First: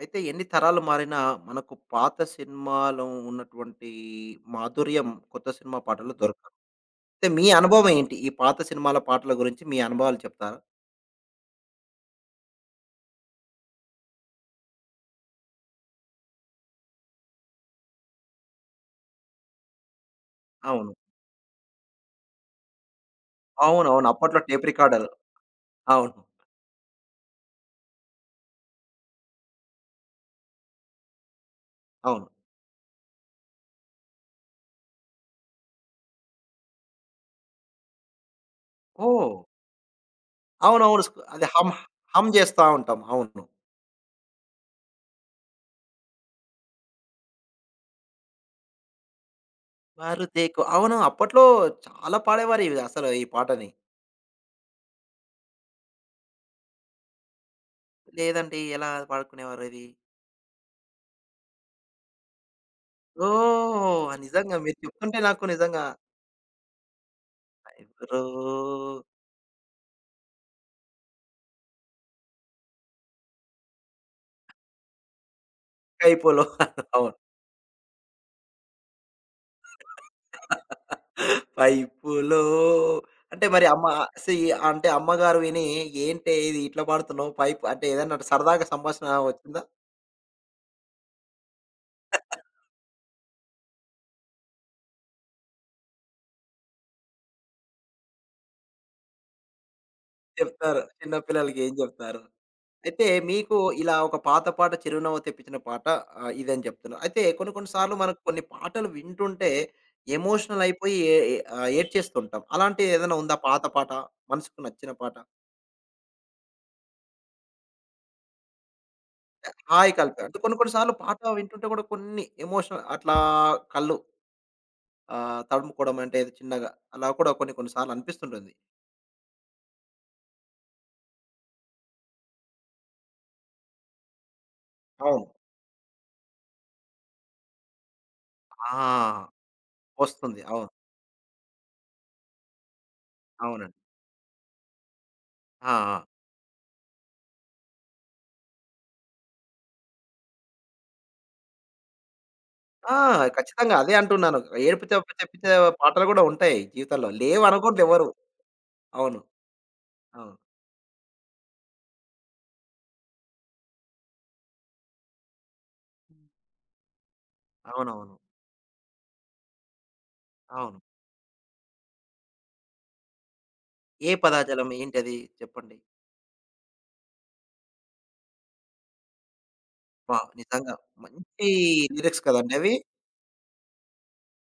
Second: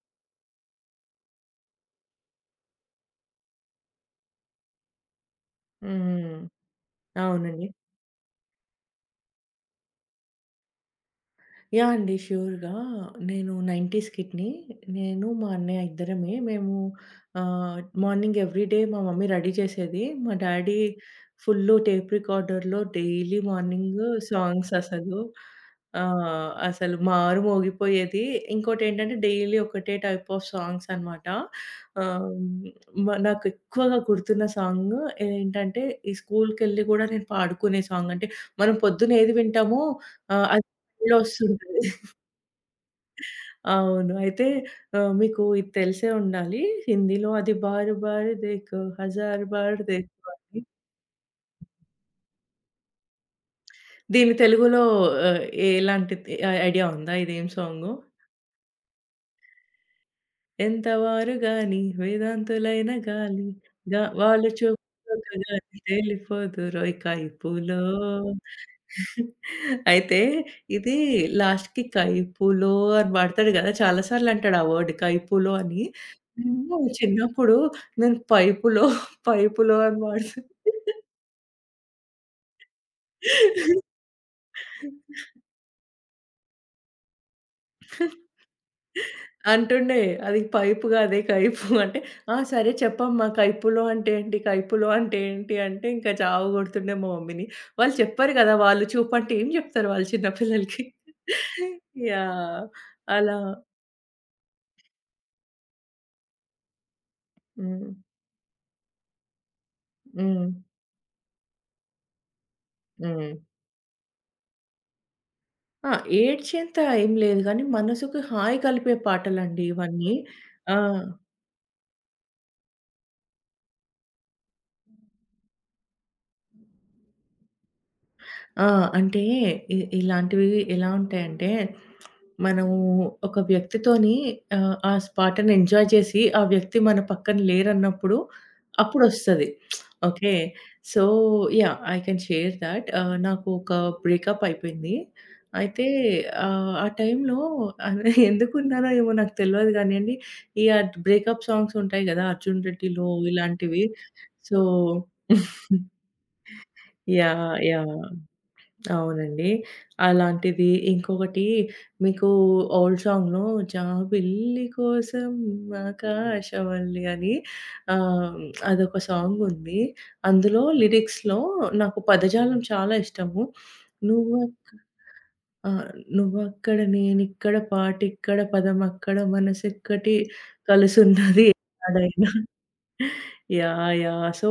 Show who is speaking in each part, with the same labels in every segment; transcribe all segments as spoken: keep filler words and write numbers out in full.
Speaker 1: అయితే ఎన్ని తరాలు మారినా మనకు పాత సినిమాలో ఉన్నటువంటి మాధుర్యం కొత్త సినిమా పాటల్లో
Speaker 2: హ్మ్.
Speaker 1: దొరకదు. అయితే మీ
Speaker 2: అవునండి.
Speaker 1: అనుభవం ఏంటి? ఈ పాత సినిమాల పాటల గురించి మీ అనుభవాలు చెప్తారా?
Speaker 2: యాహ్! అండి. ష్యూర్‌గా. నేను తొంభైస్ కిడ్‌ని. నేను, మా అన్నయ్య ఇద్దరమే. మేము ఆహ్, మార్నింగ్ ఎవ్రీడే మా మమ్మీ రెడీ చేసేది. మా డ్యాడీ
Speaker 1: అవును.
Speaker 2: ఫుల్లు టేప్ రికార్డర్‌లో డైలీ మార్నింగ్
Speaker 1: అవునవును. అప్పట్లో టేప్
Speaker 2: సాంగ్స్
Speaker 1: రికార్డర్.
Speaker 2: అసలు.
Speaker 1: అవును.
Speaker 2: ఆహ్, అసలు మారు మోగిపోయేది. ఇంకోటేంటంటే డైలీ ఒకటే టైప్ ఆఫ్ సాంగ్స్ అనమాట.
Speaker 1: అవును.
Speaker 2: ఆహ్, మ నాకు ఎక్కువగా గుర్తున్న సాంగ్ ఏంటంటే, ఈ స్కూల్‌కెళ్ళి గూడా నేను పాడుకునే సాంగ్. అంటే, మనం పొద్దున
Speaker 1: ఓహ్!
Speaker 2: ఏది వింటామో ఆహ్,
Speaker 1: అవునవును.
Speaker 2: లో
Speaker 1: స్క్ అది హమ్,
Speaker 2: వస్తుంటది.
Speaker 1: హమ్ జేస్తా ఉంటాం. అవును.
Speaker 2: అవును. అయితే ఆహ్, మీకు ఇది తెలిసే ఉండాలి. హిందీలో అది 'బార్ బార్ దేఖో హజార్ బార్ దేఖో' అని.
Speaker 1: మారుతేకు అవును. అప్పట్లో చాలా పాడేవారు ఇవి అసలు ఈ పాటని.
Speaker 2: దీని తెలుగులో ఆహ్, ఎలాంటి ఐ ఐడియా ఉందా ఇదేం సాంగో?
Speaker 1: లేదండి, ఎలా పాడుకునేవారు ఇది?
Speaker 2: ఎంతవారు గాని వేదాంతులైన గాలి గా
Speaker 1: ఓహ్!
Speaker 2: వాళ్ళు
Speaker 1: నిజంగా మీరు చెప్తుంటే
Speaker 2: చూపులోక
Speaker 1: నాకు
Speaker 2: గాని
Speaker 1: నిజంగా
Speaker 2: తేలిపోదురోయ్ కైపులో.
Speaker 1: ఎవరో
Speaker 2: అయితే ఇది లాస్ట్‌కి కైపులో అని వాడతాడు గదా! చాలా సార్లు అంటాడు ఆ వర్డ్ కైపులో అని.
Speaker 1: కైపోలో.
Speaker 2: నేను
Speaker 1: అవును.
Speaker 2: చిన్నప్పుడు నేను పైపులో, పైపులో అని
Speaker 1: పైపులో అంటే మరి
Speaker 2: వాడుతు
Speaker 1: అమ్మ సీ అంటే అమ్మగారు విని "ఏంటే ఇది ఇట్లా పాడుతున్నావు పైపు" అంటే ఏదన్నా సరదాగా సంభాషణ వచ్చిందా?
Speaker 2: అంటుండే. అది పైపు గాదే కైపు అంటే, "ఆ! సరే చెప్పమ్మా కైపులో అంటే ఏంటి? కైపులో అంటే ఏంటి?" అంటే ఇంకా చావ కొడుతుండే మా మమ్మీని. వాళ్ళు చెప్పరు కదా! వాళ్ళు చూపంటే ఏం చెప్తారు వాళ్ళు చిన్న
Speaker 1: చెప్తారు.
Speaker 2: పిల్లలకి.
Speaker 1: చిన్న పిల్లలకి ఏం చెప్తారు?
Speaker 2: యాహ్!
Speaker 1: అయితే
Speaker 2: అలా
Speaker 1: మీకు ఇలా ఒక పాత పాట చిరునవ్వు తెప్పించిన పాట ఆహ్, ఇదని చెప్తున్నారు. అయితే కొన్ని కొన్ని
Speaker 2: హ్మ్.
Speaker 1: సార్లు మనకు కొన్ని పాటలు వింటుంటే
Speaker 2: హ్మ్.
Speaker 1: ఎమోషనల్ అయిపోయి ఏ ఏ ఆహ్, ఏడ్చేస్తుంటాం. అలాంటిది ఏదైనా
Speaker 2: హ్మ్.
Speaker 1: ఉందా పాత పాట? మనసుకు నచ్చిన పాట?
Speaker 2: ఆ! ఏడ్చేంత ఏం లేదు గానీ, మనసుకు హాయి కలిపే పాటలండి
Speaker 1: హాయి
Speaker 2: ఇవన్నీ.
Speaker 1: కలిపే అంటే కొన్ని కొన్ని
Speaker 2: ఆ!
Speaker 1: సార్లు పాట వింటుంటే కూడా కొన్ని ఎమోషనల్ అట్లా కళ్ళు ఆహ్, తడుముకోవడం అంటే ఏదో చిన్నగా అలా కూడా కొన్ని కొన్ని సార్లు అనిపిస్తుంటుంది.
Speaker 2: ఆ! అంటే ఇ ఇలాంటివి ఎలా ఉంటాయంటే, మనము ఒక వ్యక్తితోని ఆహ్, ఆ
Speaker 1: అవును.
Speaker 2: స్పాట్‌ని ఎంజాయ్ చేసి, ఆ వ్యక్తి మన పక్కన లేరన్నప్పుడు,
Speaker 1: ఆ!
Speaker 2: అప్పుడొస్తది. ఓకే.
Speaker 1: వస్తుంది. అవును.
Speaker 2: So, yeah! I can share thought. ఆహ్, నాకు ఒక
Speaker 1: అవునండి.
Speaker 2: బ్రేకప్ అయిపోయింది.
Speaker 1: ఆ!
Speaker 2: అయితే
Speaker 1: ఆ!
Speaker 2: ఆహ్, ఆ టైంలో అదే ఎందుకున్నారో ఏమో నాకు తెలవదు గానీయండి. ఈ అద్ బ్రేకప్ సాంగ్స్ ఉంటాయి గదా! 'అర్జున్
Speaker 1: ఆ!
Speaker 2: రెడ్డిలో'
Speaker 1: ఖచ్చితంగా
Speaker 2: ఇలాంటివి.
Speaker 1: అదే అంటున్నాను.
Speaker 2: సో
Speaker 1: ఏడుపు తెప్ప తెప్పించే పాటలు కూడా ఉంటాయి జీవితంలో.
Speaker 2: యాహ్!
Speaker 1: లేవనకూడదు ఎవరు.
Speaker 2: యాహ్!
Speaker 1: అవును.
Speaker 2: అవునండి.
Speaker 1: అవును.
Speaker 2: అలాంటిది. ఇంకొకటి మీకు ఓల్డ్ సాంగ్‌లో జాబిల్లి కోసం ఆకాశవల్లి అని
Speaker 1: అవునవును.
Speaker 2: ఆహ్, అదొక సాంగ్ ఉంది. అందులో
Speaker 1: అవును.
Speaker 2: లిరిక్స్‌లో నాకు పదజాలం చాలా ఇష్టము.
Speaker 1: ఏ పదాజలం
Speaker 2: నువ్వక్క
Speaker 1: ఏంటది
Speaker 2: ఆ!
Speaker 1: చెప్పండి?
Speaker 2: నువ్వక్కడ నేనిక్కడ పాటిక్కడ పదమక్కడ మనసెక్కటి
Speaker 1: వావ్! నిజంగా
Speaker 2: కలుసున్నది
Speaker 1: మంచి లిరిక్స్
Speaker 2: ఏనాడైనా.
Speaker 1: కదండీ అవి.
Speaker 2: యాహ్! యాహ్! సో,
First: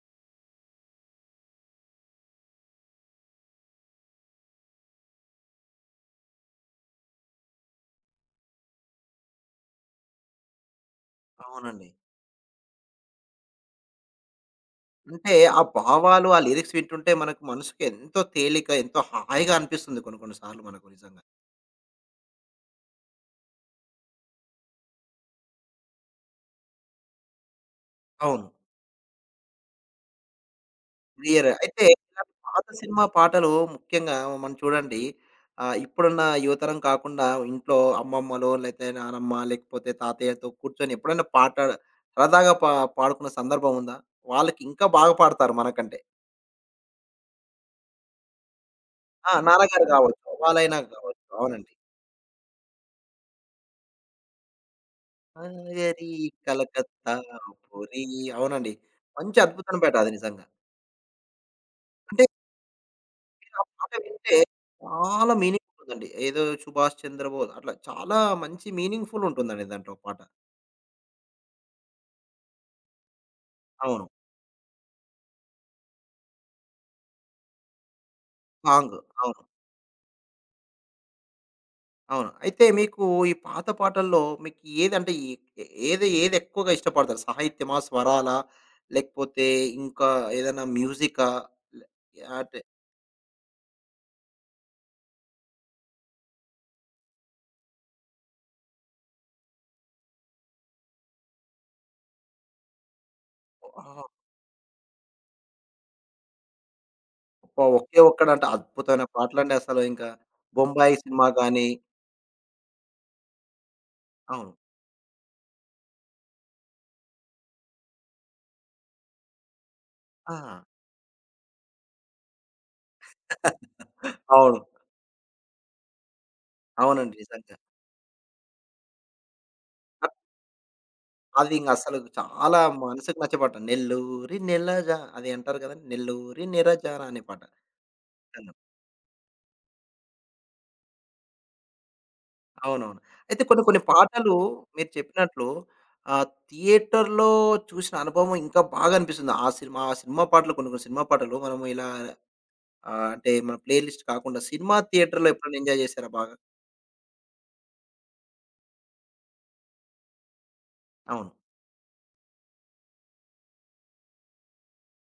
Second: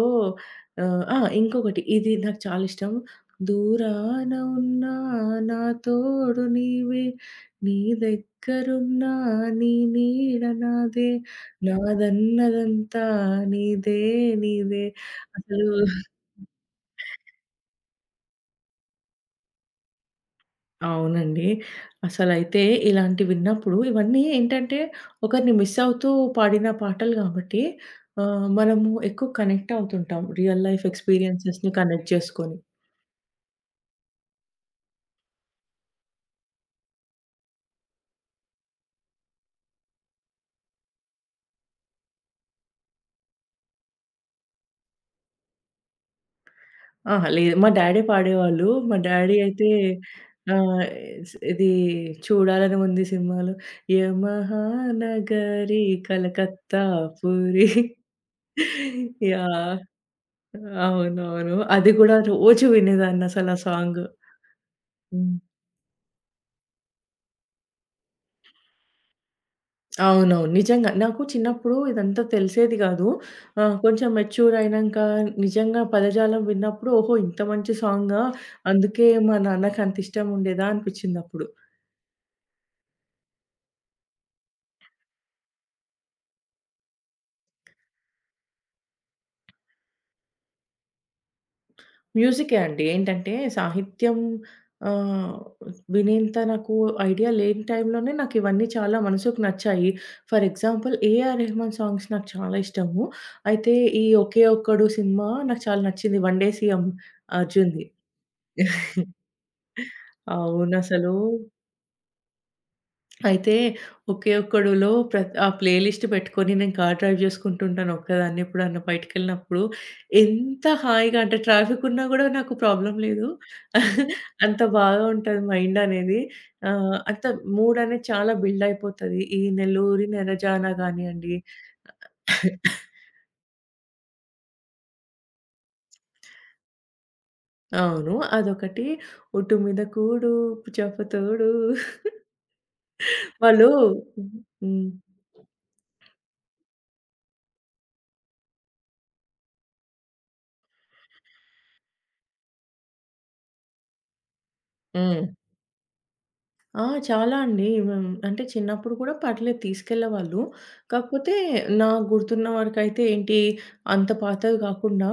Speaker 2: ఆహ్, ఆ! ఇంకొకటి ఇది నాకు చాలా ఇష్టం. దూరాన ఉన్నా నా తోడు నీవే, నీ దగ్గరున్నా నీ నీడ నాదే,
Speaker 1: అవునండి.
Speaker 2: నాదన్నదంతా నీదే నీదే.
Speaker 1: అంటే ఆ
Speaker 2: అసలు
Speaker 1: భావాలు, ఆ లిరిక్స్ వింటుంటే మనకు మనసుకి ఎంతో తేలిక, ఎంతో హాయిగా అనిపిస్తుంది కొన్ని కొన్ని సార్లు మనకు నిజంగా.
Speaker 2: అవునండి. అసలైతే ఇలాంటివి విన్నప్పుడు ఇవన్నీ ఏంటంటే ఒకరిని మిస్ అవుతూ పాడిన పాటలు కాబట్టి
Speaker 1: అవును.
Speaker 2: ఆహ్, మనము ఎక్కువ కనెక్ట్ అవుతుంటాం. Real life
Speaker 1: clear.
Speaker 2: ఎక్స్‌పీరియన్సెస్‌ని
Speaker 1: అయితే
Speaker 2: కనెక్ట్
Speaker 1: ఇలాంటి
Speaker 2: చేసుకొని.
Speaker 1: పాత సినిమా పాటలు ముఖ్యంగా మనం చూడండి. ఆహ్, ఇప్పుడున్న యువతరం కాకుండా ఇంట్లో అమ్మమ్మలో లేతే నానమ్మ లేకపోతే తాతయ్యతో కూర్చొని ఎప్పుడైనా పాట సరదాగా పా పాడుకున్న సందర్భం ఉందా? వాళ్ళకి ఇంకా బాగా పాడతారు మనకంటే.
Speaker 2: అహా! లేదు మా డ్యాడే పాడేవాళ్ళు. మా
Speaker 1: ఆ!
Speaker 2: డ్యాడీ అయితే
Speaker 1: నాన్నగారు గావచ్చు. వాళ్ళైనా
Speaker 2: ఆహ్,
Speaker 1: గావచ్చు.
Speaker 2: స్ ఇది
Speaker 1: అవునండి.
Speaker 2: 'చూడాలని ఉంది' సినిమాలో యమహా నగరి
Speaker 1: ఆరెరి
Speaker 2: కలకత్తా
Speaker 1: కలకత్తా
Speaker 2: పూరి
Speaker 1: పూరి అవునండి. మంచి
Speaker 2: యాహ్!
Speaker 1: అద్భుతమైన పాట అది నిజంగా.
Speaker 2: అవునవును. అది గూడా
Speaker 1: అంటే
Speaker 2: రోజు వినేదాన్నసల
Speaker 1: ఆ
Speaker 2: ఆ
Speaker 1: పాట
Speaker 2: సాంగు.
Speaker 1: వింటే చాలా
Speaker 2: హ్మ్.
Speaker 1: మీనింగ్‌ఫుల్ ఉందండి. ఏదో 'సుభాష్ చంద్రబోస్' అట్లా చాలా మంచి మీనింగ్‌ఫుల్ ఉంటుందండి దాంట్లో పాట.
Speaker 2: అవునవును. నిజంగా. నాకు చిన్నప్పుడు ఇదంతా తెలిసేది గాదు. ఆహ్,
Speaker 1: అవును.
Speaker 2: కొంచెం మెచ్యూర్ అయినంక నిజంగా పదజాలం విన్నప్పుడు, ఓహో! ఇంత మంచి సాంగా,
Speaker 1: సాంగ్.
Speaker 2: అందుకే మా
Speaker 1: అవును.
Speaker 2: నాన్నకి అంత ఇష్టం ఉండేదా అనిపించిందప్పుడు.
Speaker 1: అవును. అయితే మీకు ఈ పాత పాటల్లో మీకు ఏదంటే ఈ ఏ ఏది ఏది ఎక్కువగా ఇష్టపడతారు? సాహిత్యమా? స్వరాలా? లేకపోతే ఇంకా ఏదైనా మ్యూజికా? లే
Speaker 2: మ్యూజికే
Speaker 1: అంటే
Speaker 2: అండి. ఏంటంటే సాహిత్యం ఆహ్, వినేంత నాకు ఐడియా లేని టైంలోనే నాకు ఇవన్నీ చాలా మనసుకు నచ్చాయి. For example 'A R Rahman' songs నాకు చాలా ఇష్టము. అయితే
Speaker 1: ఆహా!
Speaker 2: ఈ 'ఒకే ఒక్కడు' సినిమా నాకు చాలా నచ్చింది. 'వన్డే సీఎం'
Speaker 1: అబ్బా!
Speaker 2: అర్జున్‌ది.
Speaker 1: ఒకే ఒక్కడంటే అద్భుతమైన పాటలండి అసలు ఇంకా. 'బొంబాయి'
Speaker 2: అవునసలు.
Speaker 1: సినిమా గాని
Speaker 2: అయితే ఒకే
Speaker 1: అవును.
Speaker 2: ఒక్కడులో ప్రత్ ఆ ప్లే లిస్ట్ పెట్టుకొని నేను కార్ డ్రైవ్ చేసుకుంటుంటాను ఒక్కదాన్ని ఎప్పుడన్నా బయటికెళ్ళినప్పుడు.
Speaker 1: ఆ!
Speaker 2: ఎంత హాయిగా అంటే ట్రాఫికున్నా గూడా నాకు ప్రాబ్లమ్ లేదు.
Speaker 1: అవును.
Speaker 2: అంత బాగా ఉంటది మైండ్ అనేది. ఆహ్,
Speaker 1: అవునండి.
Speaker 2: అంత
Speaker 1: నిజంగా.
Speaker 2: మూడ్ అనేది చాలా బిల్డ్ అయిపోతది. ఈ 'నెల్లూరి నెరజాన' గానియండి.
Speaker 1: అది ఇంక అసలు చాలా మనసుకు నచ్చే పాట. 'నెల్లూరి నెలజ' అది అంటారు కదండీ. 'నెల్లూరి నిరజ' అనే పాట.
Speaker 2: అవును.
Speaker 1: అవును.
Speaker 2: అదొకటి. 'ఒట్టు మీద కూడు పుచపు తోడు'
Speaker 1: అవునవును. అయితే కొన్ని
Speaker 2: వాళ్ళు
Speaker 1: కొన్ని
Speaker 2: హ్మ్.
Speaker 1: పాటలు
Speaker 2: హ్మ్.
Speaker 1: మీరు చెప్పినట్లు ఆహ్, థియేటర్‌లో చూసిన అనుభవం ఇంకా బాగా అనిపిస్తుంది. ఆ సినిమా ఆ సినిమా పాటలు కొన్ని కొన్ని సినిమా పాటలు మనము ఇలా ఆహ్, అంటే మన ప్లే లిస్ట్ కాకుండా సినిమా
Speaker 2: హ్మ్.
Speaker 1: థియేటర్‌లో ఎప్పుడైనా ఎంజాయ్ చేశారా బాగా?
Speaker 2: ఆ! చాలా అండి. హ్మ్. అంటే చిన్నప్పుడు కూడా పర్లేదు తీసుకెళ్ళేవాళ్ళు.
Speaker 1: అవును.
Speaker 2: కాకపోతే నాకు గుర్తున్న వరకైతే ఏంటి అంత పాతవి కాకుండా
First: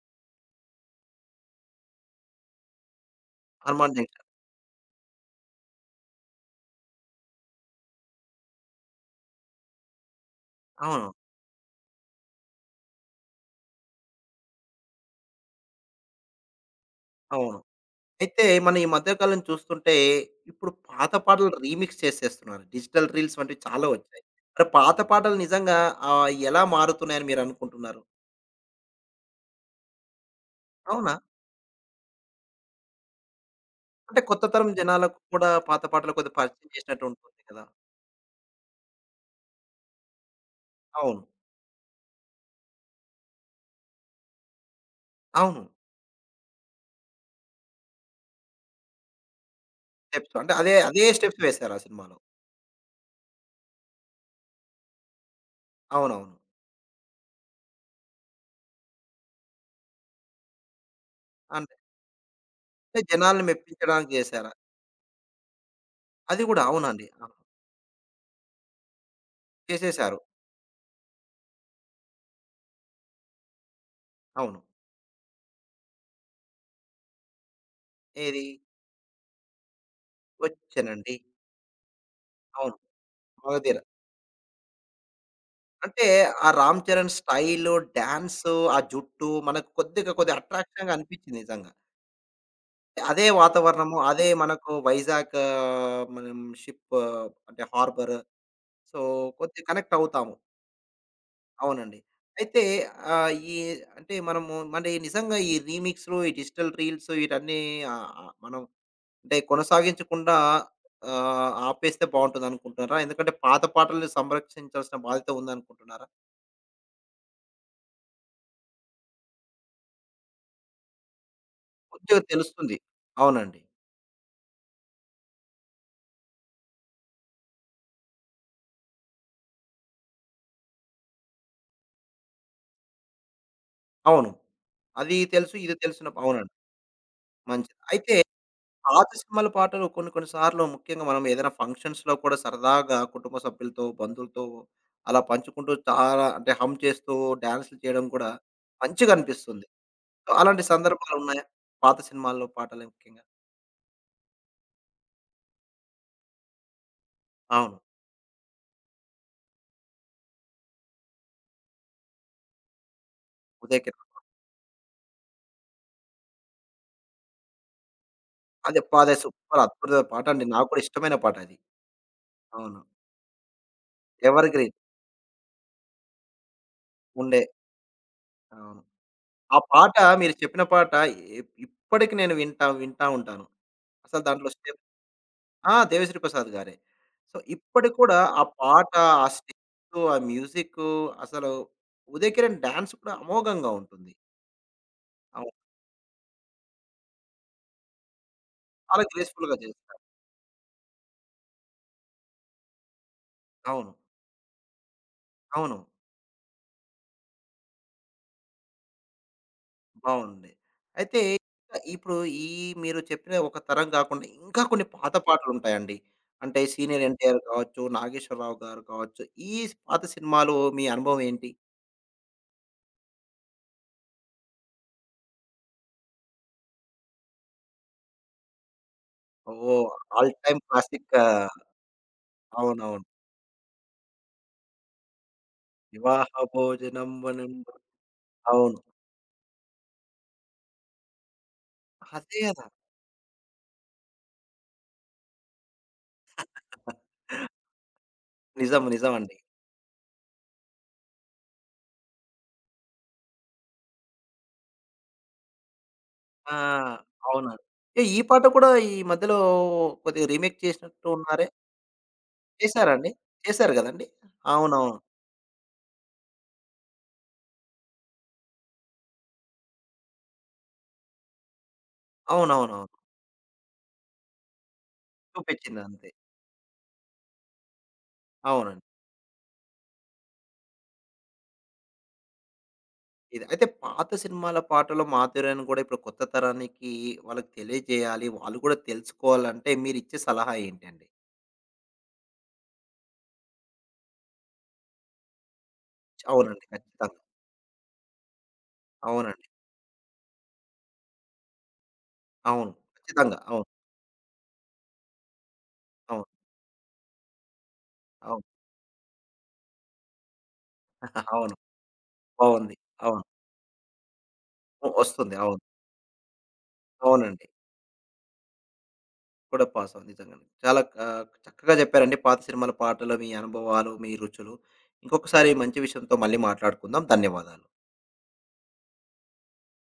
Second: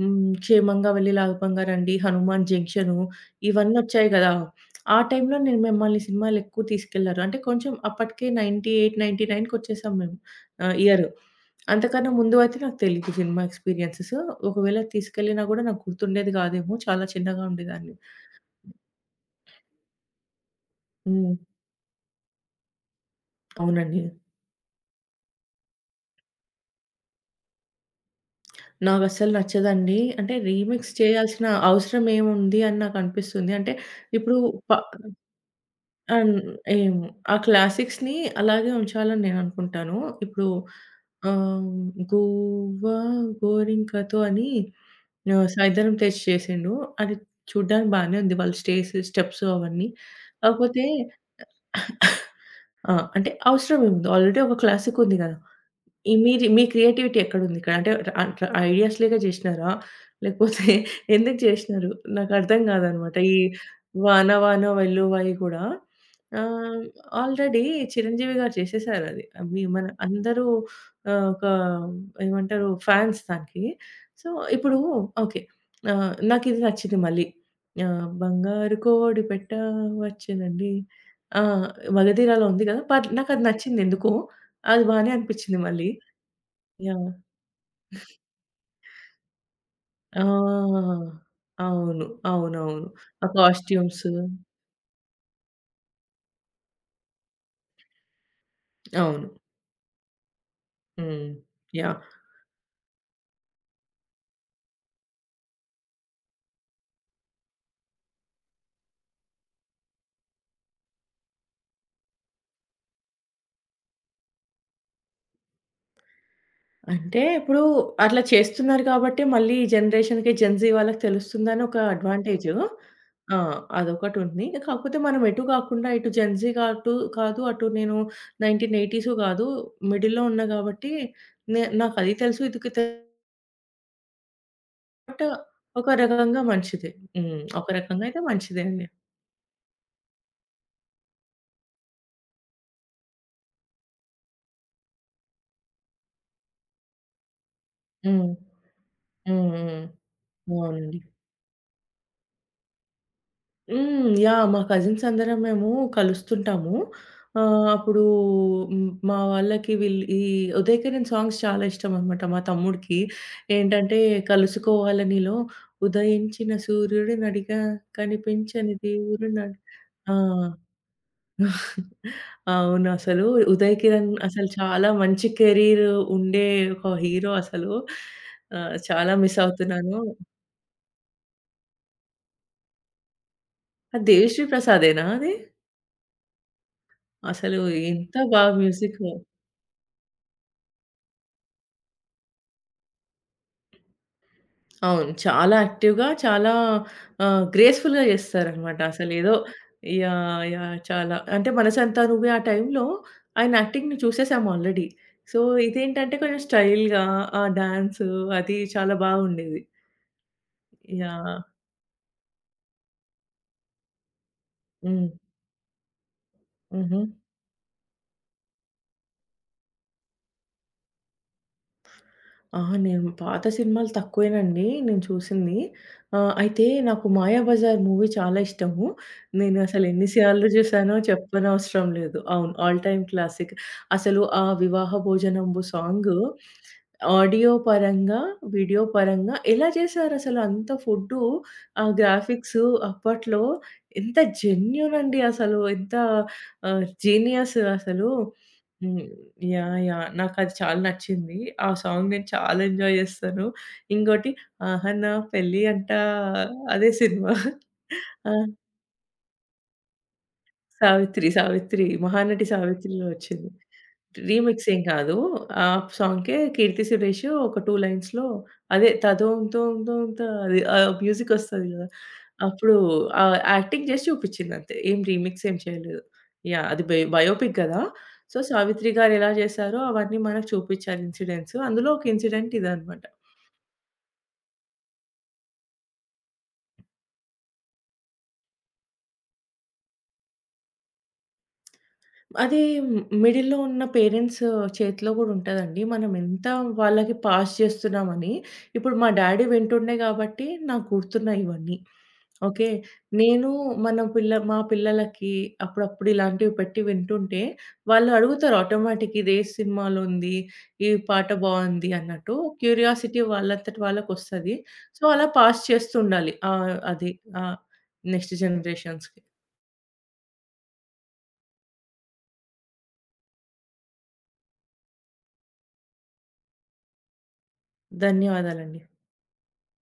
Speaker 2: హ్మ్, క్షేమంగా వెళ్ళి లాగపంగా రండి, హనుమాన్ జంక్షను ఇవన్నీ
Speaker 1: 'అర్మాన్
Speaker 2: వచ్చాయి
Speaker 1: జంక్షన్.'
Speaker 2: గదా! ఆ టైంలో నేను మమ్మల్ని సినిమాలు ఎక్కువ తీసుకెళ్లారు. అంటే కొంచెం అప్పటికే తొంభై ఎనిమిది, 99కి వచ్చేసాం మేము ఆహ్, ఇయర్.
Speaker 1: అవును.
Speaker 2: అంతకన్నా ముందు అయితే నాకు తెలీదు సినిమా ఎక్స్‌పీరియన్సెస్. ఒకవేళ తీసుకెళ్ళినా గూడా నాకు గుర్తుండేది గాదేమో. చాలా చిన్నగా
Speaker 1: అవును.
Speaker 2: ఉండేదాన్ని.
Speaker 1: అయితే మనం ఈ మధ్య కాలం చూస్తుంటే, ఇప్పుడు పాత
Speaker 2: హ్మ్.
Speaker 1: పాటలు రీమిక్స్ చేసేస్తున్నారు. డిజిటల్ రీల్స్ వంటివి చాలా
Speaker 2: అవునండి.
Speaker 1: వచ్చాయి. మరి పాత పాటలు నిజంగా ఆహ్, ఎలా మారుతున్నాయని మీరనుకుంటున్నారు?
Speaker 2: నాకస్సలు నచ్చదండి. అంటే రీమిక్స్
Speaker 1: అవునా?
Speaker 2: చేయాల్సిన అవసరం ఏముంది అని నాకనిపిస్తుంది. అంటే
Speaker 1: అంటే
Speaker 2: ఇప్పుడు
Speaker 1: కొత్త తరం
Speaker 2: ప
Speaker 1: జనాలకు కూడా పాత పాటలు
Speaker 2: అన్
Speaker 1: కొద్దిగా పరిచయం చేసినట్టు
Speaker 2: ఏమో ఆ
Speaker 1: ఉంటుంది కదా!
Speaker 2: క్లాసిక్స్‌ని అలాగే ఉంచాలని నేననుకుంటాను. ఇప్పుడు
Speaker 1: అవును.
Speaker 2: ఆహ్, 'గువ్వా గోరింకతో' అని ఆహ్,
Speaker 1: అవును.
Speaker 2: 'సైదరం తేజ్' చేసిండు. అది చూడ్డానికి బానే ఉంది. వాళ్ళ స్టేస్, స్టెప్స్ అవన్నీ.
Speaker 1: స్టెప్స్ అంటే అదే,
Speaker 2: కాకపోతే
Speaker 1: అదే స్టెప్స్ వేశారు ఆ సినిమాలో.
Speaker 2: ఆ! అంటే అవసరం ఏముంది? ఆల్రెడీ ఒక క్లాసిక్ ఉంది గదా! ఈ
Speaker 1: అవునవును.
Speaker 2: మీది మీ క్రియేటివిటీ ఎక్కడుంది ఇక్కడ? అంటే అట్లా ఐడియాస్‌లీగా జేసినారా? లేకపోతే ఎందుకు
Speaker 1: అంటే
Speaker 2: జేసినారు? నాకర్థం
Speaker 1: అంటే
Speaker 2: గాదనమాట. ఈ
Speaker 1: జనాల్ని మెప్పించడానికి
Speaker 2: 'వాన
Speaker 1: చేశారా?
Speaker 2: వాన వెల్లువై' గూడా
Speaker 1: అది కూడా
Speaker 2: ఆహ్,
Speaker 1: అవునండి. అవును.
Speaker 2: ఆల్రెడీ చిరంజీవి గారు చేసేసారది. అవి మన
Speaker 1: చేసేశారు.
Speaker 2: అందరూ ఆహ్, ఒక ఏమంటారు ఫ్యాన్స్ దానికి. సో,
Speaker 1: అవును.
Speaker 2: ఇప్పుడు ఓకే. ఆహ్, నాకిది నచ్చింది మళ్ళీ. ఆహ్,
Speaker 1: ఏది?
Speaker 2: బంగారు కోడి పెట్ట వచ్చెనండి.
Speaker 1: 'వచ్చెనండి.'
Speaker 2: ఆ! మగధీరలో ఉంది
Speaker 1: అవును.
Speaker 2: గదా! పర్ నాకది
Speaker 1: 'మగధీర.'
Speaker 2: నచ్చిందెందుకో. అది బానే అనిపిచ్చింది మళ్ళీ.
Speaker 1: అంటే ఆ 'Ram
Speaker 2: yeah!
Speaker 1: Charan' style, dance, ఆ జుట్టు మనకు కొద్దిగా కొద్దిగా
Speaker 2: ఆ!
Speaker 1: అట్రాక్షన్‌గా అనిపించింది నిజంగా.
Speaker 2: అవును. అవునవును.
Speaker 1: అదే
Speaker 2: ఆ
Speaker 1: వాతావరణము,
Speaker 2: కాస్ట్యూమ్స్
Speaker 1: అదే మనకు వైజాగ్ ఆహ్, మనం షిప్ ఆ, అంటే హార్బర్. సో,
Speaker 2: అవును.
Speaker 1: కొద్దిగా కనెక్ట్ అవుతాము.
Speaker 2: హ్మ్.
Speaker 1: అవునండి.
Speaker 2: యాహ్!
Speaker 1: అయితే ఆహ్, ఈ అంటే మనము మరి నిజంగా ఈ రీమిక్స్‌లు, ఈ డిజిటల్ రీల్స్ వీటన్నీ ఆహ్, ఆహ్, మనం అంటే కొనసాగించకుండా ఆహ్, ఆపేస్తే బావుంటుందనుకుంటున్నారా? ఎందుకంటే పాత పాటల్ని సంరక్షించాల్సిన బాధ్యత ఉందనుకుంటున్నారా?
Speaker 2: అంటే ఇప్పుడు అట్లా చేస్తున్నారు కాబట్టి మళ్ళీ ఈ జనరేషన్‌కి జెన్‌జీ వాళ్ళకి తెలుస్తుందని ఒక
Speaker 1: కొద్దిగా
Speaker 2: అడ్వాంటేజు.
Speaker 1: తెలుస్తుంది.
Speaker 2: ఆ!
Speaker 1: అవునండి.
Speaker 2: అదొకటుంది. కాకపోతే మనం ఎటు కాకుండా ఇటు జెన్‌జీ కాటు కాదు, అటు నేను నైంటీన్ ఎయిటీస్ కాదు. మిడిల్‌లో ఉన్నా కాబట్టి నే నాకది తెలుసు, ఇది కు తెలుసు.
Speaker 1: అవును. అది
Speaker 2: బట్
Speaker 1: తెలుసు, ఇది
Speaker 2: ఒక
Speaker 1: తెలుసున
Speaker 2: రకంగా
Speaker 1: అవునండి.
Speaker 2: మంచిదే. హ్మ్. ఒక
Speaker 1: మంచిది.
Speaker 2: రకంగా
Speaker 1: అయితే
Speaker 2: అయితే మంచిదే అండి.
Speaker 1: పాత సినిమాల పాటలు కొన్ని కొన్ని సార్లు ముఖ్యంగా మనం ఏదైనా ఫంక్షన్స్‌లో కూడా సరదాగా కుటుంబ సభ్యులతో, బంధువులతో అలా పంచుకుంటూ చాలా అంటే హం చేస్తూ డాన్స్‌లు చేయడం కూడా
Speaker 2: హ్మ్.
Speaker 1: మంచిగా
Speaker 2: హ్మ్.
Speaker 1: అనిపిస్తుంది.
Speaker 2: హ్మ్.
Speaker 1: అలాంటి
Speaker 2: అవునండి.
Speaker 1: సందర్భాలు ఉన్నాయా? పాత సినిమాల్లో పాటలు ముఖ్యంగా.
Speaker 2: హ్మ్. యాహ్! మా కజిన్స్ అందరం మేము కలుస్తుంటాము. ఆహ్,
Speaker 1: అవును.
Speaker 2: అప్పుడు హ్మ్, మా వాళ్ళకి వీళ్ళు ఈ ఉదయకిరణ్ సాంగ్స్ చాలా ఇష్టమనమాట మా తమ్ముడికి.
Speaker 1: 'ఉదయ్
Speaker 2: ఏంటంటే,
Speaker 1: కిరణ్'
Speaker 2: 'కలుసుకోవాల నీలో ఉదయించిన సూర్యుడినడిగా కనిపించని
Speaker 1: అదే అదే
Speaker 2: దేవుడినడి'
Speaker 1: సూపర్ అద్భుత
Speaker 2: ఆ!
Speaker 1: పాట అండి. నాకు కూడా ఇష్టమైన పాట అది. అవును.
Speaker 2: అవును. అసలు ఉదయకిరణ్ అసలు
Speaker 1: ఎవర్‌గ్రీన్
Speaker 2: చాలా మంచి కెరీర్ ఉండే ఒక హీరో
Speaker 1: ఉండే.
Speaker 2: అసలు. ఆహ్,
Speaker 1: అవును.
Speaker 2: చాలా మిస్
Speaker 1: ఆ పాట
Speaker 2: అవుతున్నాను.
Speaker 1: మీరు చెప్పిన పాట ఇ ఇప్పటికి నేను వింటా, వింటా ఉంటాను.
Speaker 2: అది
Speaker 1: అసలు
Speaker 2: 'దేవిశ్రీ
Speaker 1: దాంట్లో స్టెప్
Speaker 2: ప్రసాదేనా అది?
Speaker 1: ఆ! 'దేవిశ్రీ ప్రసాద్' గారే. సో,
Speaker 2: అసలు
Speaker 1: ఇప్పటికి
Speaker 2: ఎంత
Speaker 1: కూడా ఆ
Speaker 2: బాగా
Speaker 1: పాట,
Speaker 2: మ్యూజిక్
Speaker 1: ఆ స్టెప్సు, ఆ మ్యూజిక్కు అసలు ఉదయ్ కిరణ్ డాన్స్ కూడా అమోఘంగా ఉంటుంది.
Speaker 2: అవును. చాలా
Speaker 1: అవును.
Speaker 2: యాక్టివ్‌గా, చాలా ఆహ్, గ్రేస్‌ఫుల్‌గా చేస్తారనమాట.
Speaker 1: చాలా
Speaker 2: అసలేదో
Speaker 1: గ్రేస్‌ఫుల్‌గా చేస్తారు.
Speaker 2: యాహ్! యాహ్! చాలా అంటే 'మనసంతా నువ్వే' ఆ టైంలో ఆయన
Speaker 1: అవును.
Speaker 2: యాక్టింగ్‌ని చూసేసాము ఆల్రెడీ. సో,
Speaker 1: అవును.
Speaker 2: ఇదేంటంటే కొంచెం స్టైల్‌గా ఆ డాన్సు అది చాలా బాగుండేది.
Speaker 1: బావుంది. అయితే
Speaker 2: యాహ్!
Speaker 1: ఇప్పుడు ఈ మీరు చెప్పిన ఒక తరం కాకుండా ఇంకా కొన్ని
Speaker 2: హ్మ్.
Speaker 1: పాత పాటలుంటాయండి. అంటే
Speaker 2: హుహు.
Speaker 1: సీనియర్ ఎన్టీఆర్ కావచ్చు, నాగేశ్వరరావు గారు కావచ్చు. ఈ పాత సినిమాలు మీ అనుభవం ఏంటి?
Speaker 2: అహా! నేను పాత సినిమాలు తక్కువేనండి నేను చూసింది. ఆహ్, అయితే నాకు 'మాయాబజార్' మూవీ చాలా ఇష్టము. నేను అసలు
Speaker 1: ఓహ్!
Speaker 2: ఎన్ని
Speaker 1: ఆల్
Speaker 2: సార్లు
Speaker 1: టైమ్
Speaker 2: చూసానో
Speaker 1: క్లాసిక్.
Speaker 2: చెప్పనవసరం అవసరం లేదు. అవును. ఆల్ టైమ్
Speaker 1: అవునవును.
Speaker 2: క్లాసిక్. అసలు ఆ 'వివాహ భోజనంబు' సాంగు
Speaker 1: 'వివాహ
Speaker 2: ఆడియో
Speaker 1: భోజనంబునంబు'
Speaker 2: పరంగా,
Speaker 1: అవును.
Speaker 2: వీడియో పరంగా ఎలా చేశారసలు అంత ఫుడ్డు, ఆ
Speaker 1: అదే
Speaker 2: గ్రాఫిక్స్
Speaker 1: కదా!
Speaker 2: అప్పట్లో ఎంత జెన్యూన్ అండి అసలు. ఎంత ఆహ్, జీనియస్ అసలు.
Speaker 1: నిజం.
Speaker 2: హ్మ్.
Speaker 1: నిజమండి.
Speaker 2: యాహ్! యాహ్! నాకది చాలా నచ్చింది. ఆ సాంగ్ నేను చాలా ఎంజాయ్ జేస్తాను. ఇంకోటి 'ఆహా నా పెళ్లి అంట'
Speaker 1: ఆ!
Speaker 2: అదే సినిమా.
Speaker 1: అవును. ఏ ఈ
Speaker 2: ఆ!
Speaker 1: పాట కూడా ఈ మధ్యలో కొద్దిగా రీమేక్ చేసినట్టు
Speaker 2: 'సావిత్రి',
Speaker 1: ఉన్నారే?
Speaker 2: 'సావిత్రి' మహానటి
Speaker 1: చేసారా
Speaker 2: 'సావిత్రి'లో
Speaker 1: అండి?
Speaker 2: వచ్చింది.
Speaker 1: చేసారు గదండీ!
Speaker 2: రీమిక్స్ ఏం
Speaker 1: అవునవును.
Speaker 2: కాదు. ఆ సాంగ్‌కే 'కీర్తి సురేష్' ఒక రెండు లైన్స్‌లో అదే 'తదోమ్ తోమ్ తోమ్ త' అది ఆ మ్యూజిక్ వస్తది కదా! అప్పుడు
Speaker 1: అవునవునవును.
Speaker 2: ఆహ్, యాక్టింగ్ చేసి చూపించింది అంతే. ఏం రీమిక్స్ ఏం
Speaker 1: చూపించింది
Speaker 2: చేయలేదు.
Speaker 1: అంతే.
Speaker 2: యాహ్! అది బయో బయోపిక్ కదా! సో,
Speaker 1: అవునండి.
Speaker 2: 'సావిత్రి' గారు ఎలా చేశారో అవన్నీ మనకు చూపించారు ఇన్సిడెంట్స్. అందులో ఒక ఇన్సిడెంట్ ఇదన్నమాట.
Speaker 1: ఇది అయితే పాత సినిమాల పాటలు మాధుర్యాన్ని గూడా ఇప్పుడు కొత్త తరానికి వాళ్ళకి తెలియజేయాలి. వాళ్ళు కూడా తెలుసుకోవాలంటే మీరిచ్చే సలహా ఏంటండి?
Speaker 2: అది మ్ మిడిల్‌లో ఉన్న పేరెంట్స్ చేతిలో గూడా ఉంటదండి. మనం ఎంత
Speaker 1: అవునండి. ఖచ్చితంగా.
Speaker 2: వాళ్ళకి పాస్ చేస్తున్నామని. ఇప్పుడు మా డ్యాడీ
Speaker 1: అవునండి.
Speaker 2: వింటుండే గాబట్టి నాకు గుర్తున్నాయి ఇవన్నీ. ఓకే.
Speaker 1: అవును. ఖచ్చితంగా.
Speaker 2: నేను
Speaker 1: అవును.
Speaker 2: మన పిల్ల మా పిల్లలకి అప్పుడప్పుడు
Speaker 1: అవును.
Speaker 2: ఇలాంటివి పెట్టి వింటుంటే వాళ్ళు
Speaker 1: అవును.
Speaker 2: అడుగుతారు ఆటోమేటిక్ ఇది ఏ సినిమాలో ఉంది? ఈ పాట
Speaker 1: అవును.
Speaker 2: బావుంది అన్నట్టు.
Speaker 1: బావుంది.
Speaker 2: క్యూరియాసిటీ
Speaker 1: అవును.
Speaker 2: వాళ్ళంతట వాళ్ళకొస్తది.
Speaker 1: ఒ
Speaker 2: సో, అలా
Speaker 1: వస్తుంది. అవును.
Speaker 2: పాస్ చేస్తుండాలి. ఆహ్, అది
Speaker 1: అవునండి.
Speaker 2: ఆహ్, నెక్స్ట్ జనరేషన్స్‌కి.
Speaker 1: కూడా పాసవును. నిజంగానే. చాలా ఆహ్, చక్కగా చెప్పారండి. పాత సినిమాల పాటలు, మీ అనుభవాలు, మీ రుచులు. ఇంకొకసారి మంచి విషయంతో మళ్ళీ మాట్లాడుకుందాం. ధన్యవాదాలు.
Speaker 2: ధన్యవాదాలండి.